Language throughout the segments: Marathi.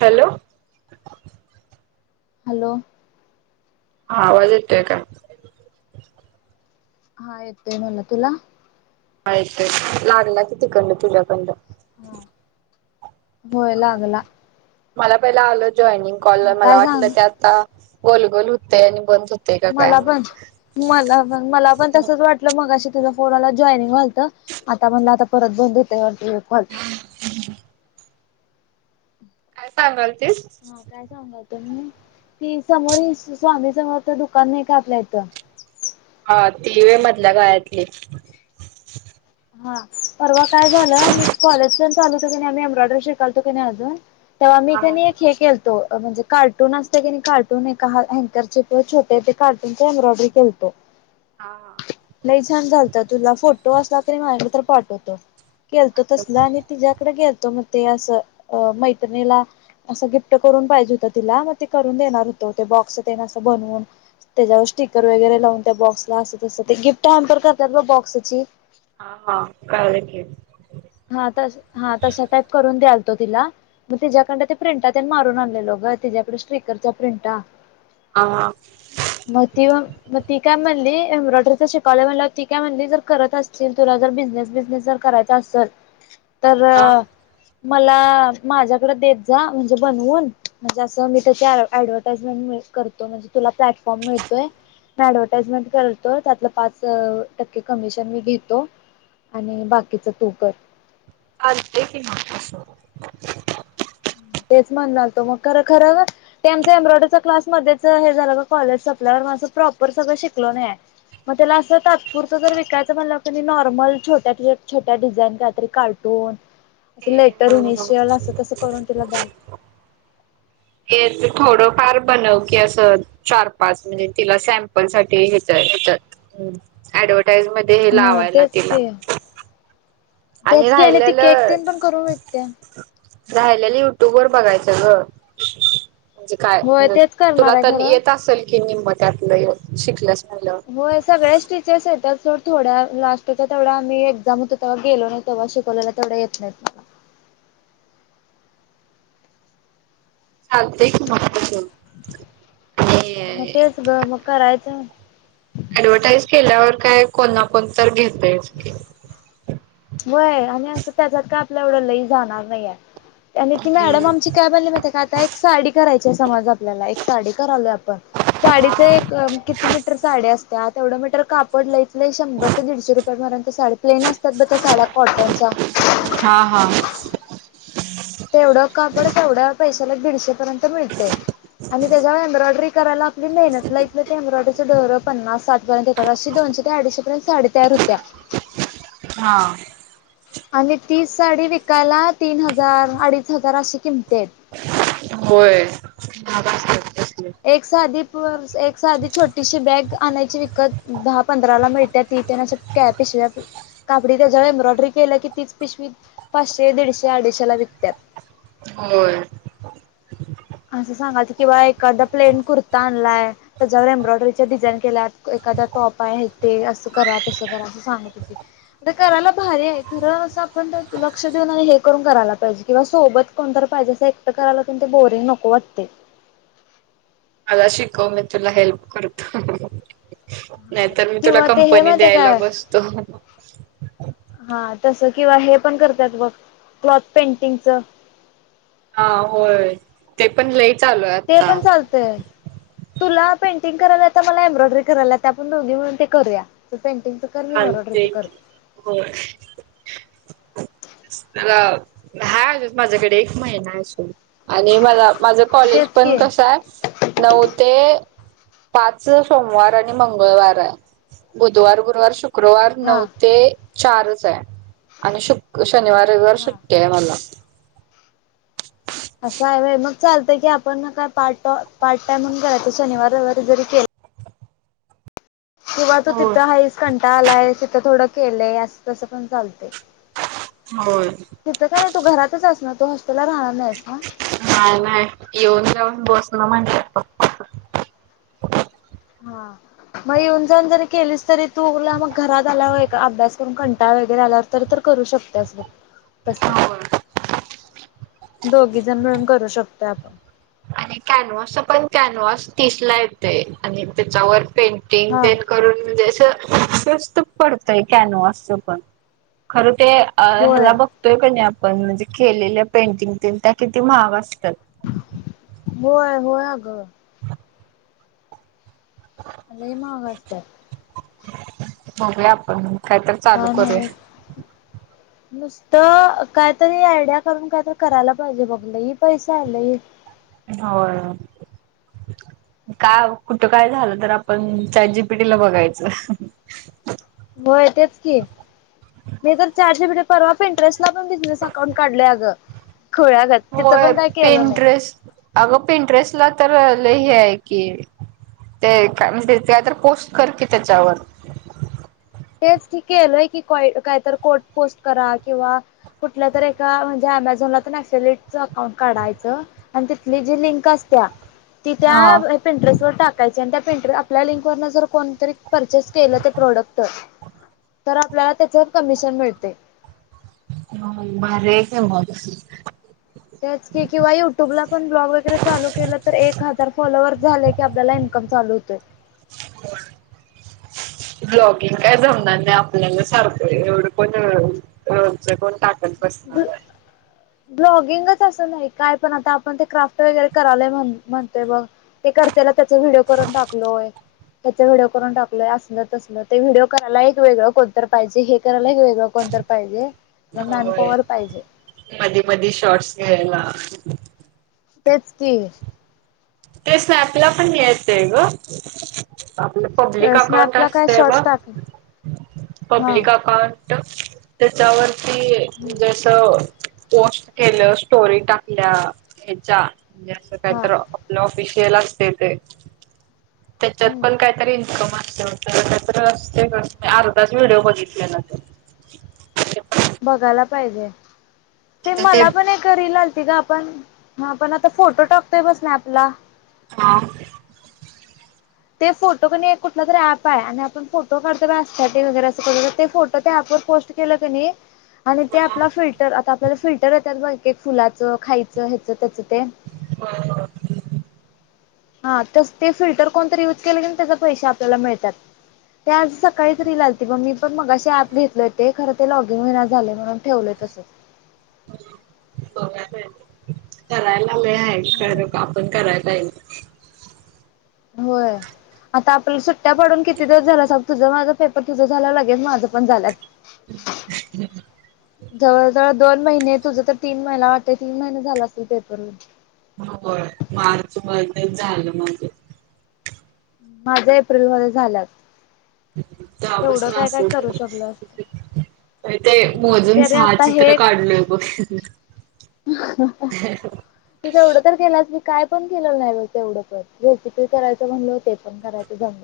हॅलो हॅलो हा आवाज येतोय का? हा येतोय मला तुला? ऐक तर लागला कि तिकडन तुझ्याकडन हा होय लागला मला पहिला आलं जॉइनिंग हा कॉलला मला काय वाटलं सांग ते आता गोलगोल होतय आणि बंद होतय का काय मला पण म्हणलं मला पण मला पण तसच वाटलं मगाशी तुझा कोणाला जॉनिंग आलतं आता म्हणल आता परत बंद होतय वाटत [unintelligible] काय सांगाल तीस हा काय सांगालतो मी कि समोरील स्व स्वामी समर्थ दुकान नाही का आपल्या इथ हा ती होय मधल्या गळ्यातली हा परवा काय झालं मी कॉलेजपर्यंत आलो आम्ही एम्ब्रॉयडरी शिकालतो की नाही अजून तेव्हा मी हा कणी एक हे केलतो म्हणजे कार्टून असते कणी नाही कार्टून एका हा हँकरचे किंवा छोटे ते कार्टून ते एम्ब्रॉयडरी केलतो हा लय छान झालात तुला फोटो असला असलं तर पाठवतो केलतो तसल हा आणि तिच्याकडे गेलतो मग ते असं अ मैत्रिणीला असं गिफ्ट करून पाहिजे होत तिला मग ते करून देणार होत तर बॉक्स तेन अस बनवून तेज्यावर स्टिकर वगैरे लावून त्या बॉक्सला अस तस ते गिफ्ट हॅमपर करतात बग बॉक्सची हा हा कळलं की हा तस हा तस टाईप करून द्याल तो तो तिला मग तिज्याकडं ते प्रिंटा तर ते मारून आणलेल ग तिच्यायाकडे स्टिक्सरच्या प्रिंटा हा हा म ती म ती काय म्हणाली एम्ब्रॉयडरीच शिकावला म्हटलं ती काय म्हणली जर करत असतील तुला जर बिझनेस बिझनेस जर करायचा असल तर हा मला माझ्याकडे देत जा म्हणजे बनवून म्हणजे असं मी त्याची ऍंड एडवर्टाइजमेंट मिळ करतो म्हणजे तुला प्लॅटफॉर्म मिळतोय ऍडव्हटाइजमेंट करतो त्यातलं पाच अ टक्के कमिशन मी घेतो आणि बाकीच तू कर चालतंय की मग तस म्हणालो खर मग खरं खरं ते आमचं एम्ब्रोईडरी क्लास मधेच हे झालं ग कॉलेज संपल्यावर माझं प्रॉब्ल प्रॉपर काय शिकलो नाय मग त्याला असं तात्पुरतं जर विकायचं म्हणाल तरी नॉर्मल छोट्यातली एक छोट्या डिझाईन काही तरी कार्टून होय असे लेटर ते इमिशेल असं तस [inaudible] थोडं फार बनव की असं चार पाच म्हणजे तिला सॅम्पल साठीेत येतय हम्म ऍडव्हटाईज मध्ये हे ह लावायला तेच तिला की आणि तेच की ती केक राहिलेलं तेन पण करून विकत्या. राहिलेल युट्यूब वर बघायचं ग म्हणजे काय होय तेच तुला करणार आहे तर खरं. येत असेल की निम्मं त्यातलं एव शिकल्यास म्हणल्यावर होय सगळ्याच स्टिचेचं येतात. तर थोड्या लास्टच्या तेवढा आम्ही एक्झाम होतो तवा गेलो नाही तवा शिकवलेला तेवढा येत नाहीत मला [inaudible] चालतंय की माग तस [unintelligible] म तेच ग म करायचं. ऍडव्हटाईज केल्यावर काय कोणा कोण तर घेत व्हय आणि असं त्याच्यात का आपलं एवढं लई जाणार नाय ये. आणि ती मॅडम आमची काय बनली माहितेय का आता एक साडी करायची हाय समज आपल्याला एक साडी करलोय आप साडीच एक अ किती मीटर साड्या असत्यात. तेवढं मीटर कापड लाईच लंय शंभर ते दीडशे रुप [unintelligible] प्लेन असतात ब त्या साड्या कॉटनच्या हा हा तेवढं कापड तेवढ्या पैशाला दीडशे पर्यंत मिळतेय. आणि त्याच्यावर एम्ब्रॉयडरी करायला आपली मेहनत ला इथलं ते एम्ब्रॉयडरीचं दोर पन्नास साठ पर्यंत येतात अशी दोन शे ते अडीचशे पर्यंत साडी तयार होतेया. हा आणि ती साडी विकायला तीन हजार अडीच हजार अशी किमती हाईत. होय महाग असत्यात त्या. एक साधी एक साधी छोटीशी बॅग आणायची विकत दहा पंधरा ला मिळते ती तेन अशी कॅप [unintelligible] कापडी त्याच्यावर एम्ब्रॉयडरी केल्या की तीच पिशवी पाचशे दीडशे अडीशे ला विकत्यात होय. असं सांगाती कि बा एखादा प्लेन कुर्ता आणलाय त्याच्यावर एम्ब्रॉयडरीच्या डिझाईन केल्यात एकदा टॉप आहे ते असं करा तसं करा असं सांगत होती. करायला भारी आहे खरं अस आपण लक्ष देऊन आणि हे करून करायला पाहिजे किंवा सोबत कोणतर पाहिजे एकट करायला ते न ते बोरिंग नको वाटतेय. मला शिकव मी तुला हेल्प करतो. हा नाहीतर मी तुला किंवा ते हे कंपनी माहिती द्यायला काय बसतो. हा तसं किंवा हे पण करतात बघ क्लॉथ पेंटिंगच हा होय ते पण लई चालू आहे ते आता पण चालतंय. तुला पेंटिंग करायला येत मला एम्ब्रॉयडरी करायला आपण दोघी म्हणून ते करूया. पेंटिंगचं कर [unintelligible] मी एम्ब्रॉयडरीचं करते हाय अजूक माझ्याकडे एक महिना असून आणि मला माझं कॉलेज तेच पण की कसं हाय नऊ ते पाच सोमवार आणि मंगळवार हाय बुधवार गुरुवार शु शुक्रवार हा. नऊ ते चारच ये. आणि शुक शनिवार रयवार हा सुट्टी आहे मला. असं हाय मग चालतं की आपण काय पार्ट पार्ट टाइम म्हून कराय शनिवार रविवारी जरी केला किंवा तू होय तिथं हाईस कंटा आलाय तिथं थोडं केलंय असं तसं पण चालतय. होय. तिथं का नाय त घरातच अस ना तु. हा नाय येऊन बसन म्हंटलं हा मग येऊन जाऊन जरी केलीस तरी तू मग घरात आला हो अभ्यास करून कंटाळय ग आवर तर करू शकते बघ तस होय. दोघी जण मिळून करू शकतोय आपण आणि कॅनवसचा पण कॅनवास तीस ला येते आणि त्याच्यावर पेंटिंग हा तेन करून म्हणजे अस स्वस्त पडतय कॅनवास पण खर ते होय ह्याला बघतोय का नाही आपण म्हणजे केलेल्या पेंटिंग त्या किती महाग असतात. होय होय अ ग लाय माहाग असत्या ते बघया आपण काय तर चालू काय करूया नव्हच नुसतं कायतरी आयडिया करून कायतरी करायला पाहिजे बघलं ह पैसे आलेय, होय का कुठं काय झालं तर आपण चाटजीपटी पिटीला बघायचं. होय तेच की मी तर चाटजीपीटी परवा पिट्रेस्ट ण बिझनेस अकाउंट काढल्या गं हो पेन ्रेस अगं पीइंटरेस्ट ला तर लय हे आहे की, ते काय म्हणजे काय तर पोस्ट कर की त्याच्यावर तेच केलय की कात कोट पोस्ट करा किंवा कुठल्या तर एका म्हणजे अमेझॉनलाक्टच अकाउंट काढायचं आणि तिथली जी लिंक अस त्या ती हा त्या पिंट्रेस वर टाकायची आणि त्या, पंट आपल्या लिंकवर जर कोणतरी परचेस केलं ते प्रोडक्ट, तर आपल्याला त्याच्यावर कमिशन मिळते, हो भारी आहे की मग तेच की किंवा युट्यूबला पण ब्लॉग वगैरे चालू केलं तर एक हजार फॉलोअर् झाले की आपल्याला, म चालू होतय. [unintelligible] ब्लॉगिंग काय जमणार नाही आपल्याला सारखं एवढं कोण र कोण टा बसणार आहे. ब्लॉगिंगच असं नाही काय पण आता आपण ते क्राफ्ट वगैरे करा म्हणतोय बघ ते करते. त्याचा व्हिडओ करून टाकलोय, त्या व्हिडिओ करून टाकय अस अस ते व्हिडिओ कराय एक वगळं कोतर पाहिजे [unintelligible] वेग कोण तरी पाहिजे. होय पॉवर पाहिजे मधी मधी शॉर्ट्स घ्यायला. तेच की, ते स्नॅपला पण यायचंय ग, आपलं पब्लिक अकाउंट स्नॅपला काय असतय ब शॉर्ट्स टाक हा पब्लिक अकाउंट. त्याच्यावरती हम्म जस पोस्ट केलं स्टोरी टाकल्या ह्याच्या म्हणजे असं हा कायत विषय लागते ते त्याच्यात हम्म पण काहीतरी इन्कम अस त अर्धाच व्हिडिओ बघितले ना ते, बघायला पाहिजे ते मला पण हे रील, त का आपण ह आपण आता फोटो टाकतोय बग स्नॅप आपला. हा ते फोटो कण कुठलं तर ऍप आहे आणि आपण फोटो काढोसाठी ॲस्थेटीक वगैरे अस ते फोटो, पोस्ट केल कानी, आणि ते आपला फिल्टर आता आपल्याला फिल्टर येतात बघ फुलाचं खायचं ह्याचं त्याचं. ते हा ते फिल्टर कोणत यूज केले क त्या पैसे आपल्याला मिळतात त्या, सकाळी तरी रील आतील बघ, पण मग अे ऍप घेतलय ते खर ते लॉगिन वि ना झाले म्हणून ठेवलय तस. [unintelligible] करायला आले होय आहे का आपण कराय पाहिल. होय आता आपला सुट्ट्या पडून किती दिवस झाला स तुझं माझा तुझ झाे माझ पण झा ज दोन महिने तुझं तर तीन महिना वाटते तीन महिने झाला असतीलल पपरून होय मार्च म झालं म्हजे माझ्या एप्रिलमध्येध्ये झाल्यात. तवा एवढं पासन काय काय असच करू शकलो तर तर ते असतो मोजून तरी सहा आता चित्र हे काढलोय बघ. तू तेवढं तर केलाच मी काय पण केलेलं नाही ब तेवढं पण रेसिपी हम्.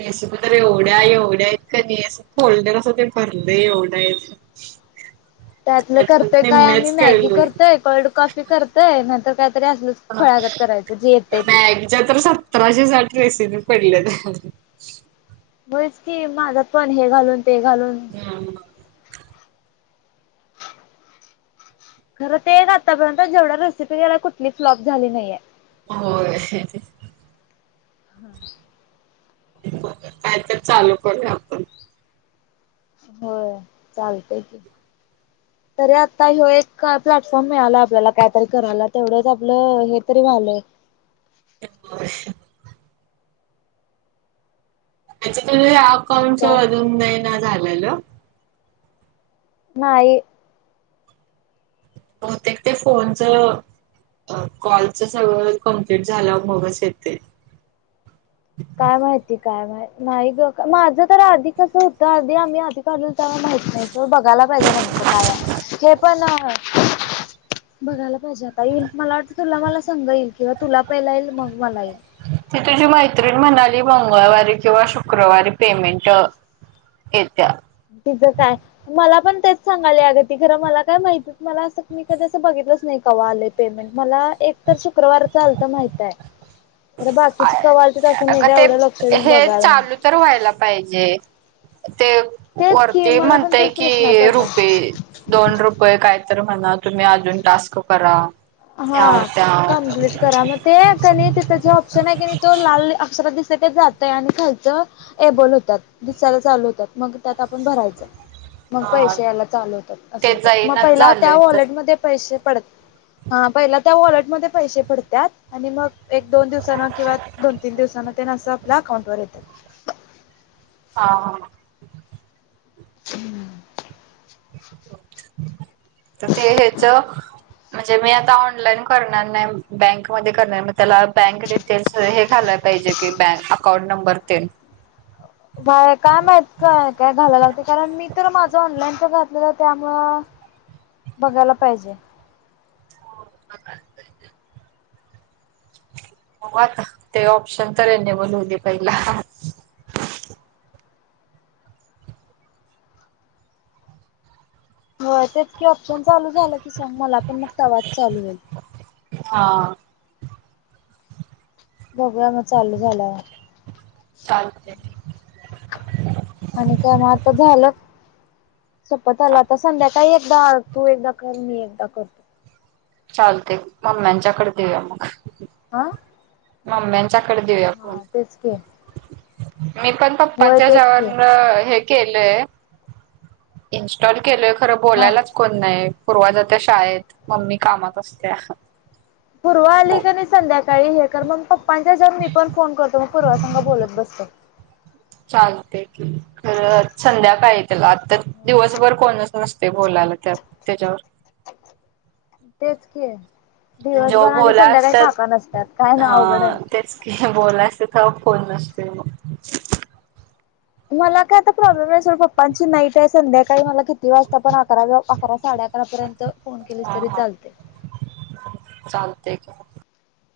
रेसिपी तर एवढ्या एवढ्या आहेत कणी अस फोल्डर अस ते भरलं एवढ्या हाय. त्यातलं करतोय काय आम्ही निम्म्याच मॅगी कळलोय. करतोय कोल्ड कॉफी करतोय नंतर काहीतरी असलच फळागत करायचं जे येतय ते मॅगीच्या तर सतराशे साठ रेसिनी पडलेत. ह. होयच की माझ्यात पण हे घालून ते घालून. खरं ते एक आतापर्यंत जेवढ्या रेसिपी केल्या. होय. हम. काय तर चालू करूया आपण. होय चालतय की तरी आता ह्यो एक प्लॅटफॉर्म मिळाला आपल्याला कायतरी करायला तेवढंच आपलं हे तरी व्हायलय. [inaudible] अशा अजकल आणि अकाउंटच काय अजून नाही ना झालेलं नाही. बहुतेक ते फोन चं. अ कॉलच सगळं कम्प्लीट झाल्यावर मगच येतंय [unintelligible] काय माहिती काय माहि नाही ग माझं तर आधी कसं होतं आधी आम्ही आधी कालून माहित नाही प बघायला पाहिजे नेमकं काय हे पण बघायला पाहिजे आता येईल मला वाटतं तुला मला संग येईल. किंवा तुला पहिला येईल मग मला येईल. ती तुझी मैत्रिण म्हणाली मंगळवारी किंवा शुक्रवारी पेमेंट येत्या. तिचं काय मला पण तेच सांगाले अग त खरं मला काय माहिती मला अस मी कध अस बघितलं. कवा आलंय पेमेंट मला एक तर शुक्रवार च आलत माहित आहे. अरे बाकीची कवा आलतीत अस मी अगं काय ते एवढं लक्ष देऊन हे बघायला नाही. चालू तर व्हायला पाहिजे ते तेच की वरती मला पण म्हणताय तेच कि प्रश्न पडलाय रुपये दोन रुपये काय? तर म्हणा तुम्ही अजून टास्क करा. हा ह्याव त्याव कमप्लीट करा मग ते तिथे कणी लाल ऑप्शन आहे कणी तो लाल अर दिस जातय आणि खायच एबल होतात दिसायला चालू होतात मग त्यात आपण भरायचं. मग हा पैसे याला चालू होतात असं ते होतात मग जाईनाच पहिला त्या झालंय तर वॉलेटमध्येध्ये पैसे पडत. हा पहिला त्या वॉलेटमध्ये पैसे पडतात आणि मग एक दोन दिवसान किंवा दोन तीन दिवसान आपल्या अकाउंट वर येतात. हा हा हा. हम्म. [unintelligible] तर ते हेच. म्हणजे मी आता ऑनलाईन करणार नाही बँकमध्ये करणार म त्याला बँक डिटेल्स हे घालायचं पाहिजे की बॅ अकाउंट नंबर तेन ह बाय काय माहित काय काय घालायला लागते कारण मी तर माझं ऑनलाईनच घातलेलं त्यामुळं बघायला पाहिजे का हो आता ते ऑप्शन तरेने बोलवले पहिला हो तेचकी ऑप्शन चालू झालं की सांग मला पण मग तवाच चालू होईल हा बघ्या मग चालू झालं चालते आणि काय मग आता झालं सपत आला आता संध्याकाळी एकदा अ तू एकदा कर म एकदा करतो चालते मम्म्यांच्याकडे देऊया मग आह मम्म्यांच्याकडे देऊया ख मी पण होय तेच की पप्पांच्याच्यावरून हे केलंय इनस्टॉल केलय खरं हा. बोलायलाच कोण नाही पूर्वाजात शाळेत मम्मी कामात असत्या पूर्व आली का नाही संध्याकाळी हे कर मग पप्प मी पण फोन करतो मग पूर्वा सांगा बोलत बसतो ग खर संध्याकाळी त्याला आता दिवसभर कोणच नसत ते बोलायला त्या त्याच्यावर तेच कि जेव्हा दिवसभर आणि बोला संध्याकाळी खाका असतात नसतात काय ना अवघड बोलायचंथ फोन नसते मग मला काय आता प्रॉब्लेम आहे सोड पप्पांची नाईट आहे संध्याकाळी मला किती कती वाजता पण अकरा अकरा साडे अकरा पर्यंत फोन केलेस हा तरी हा चालते तेक आहे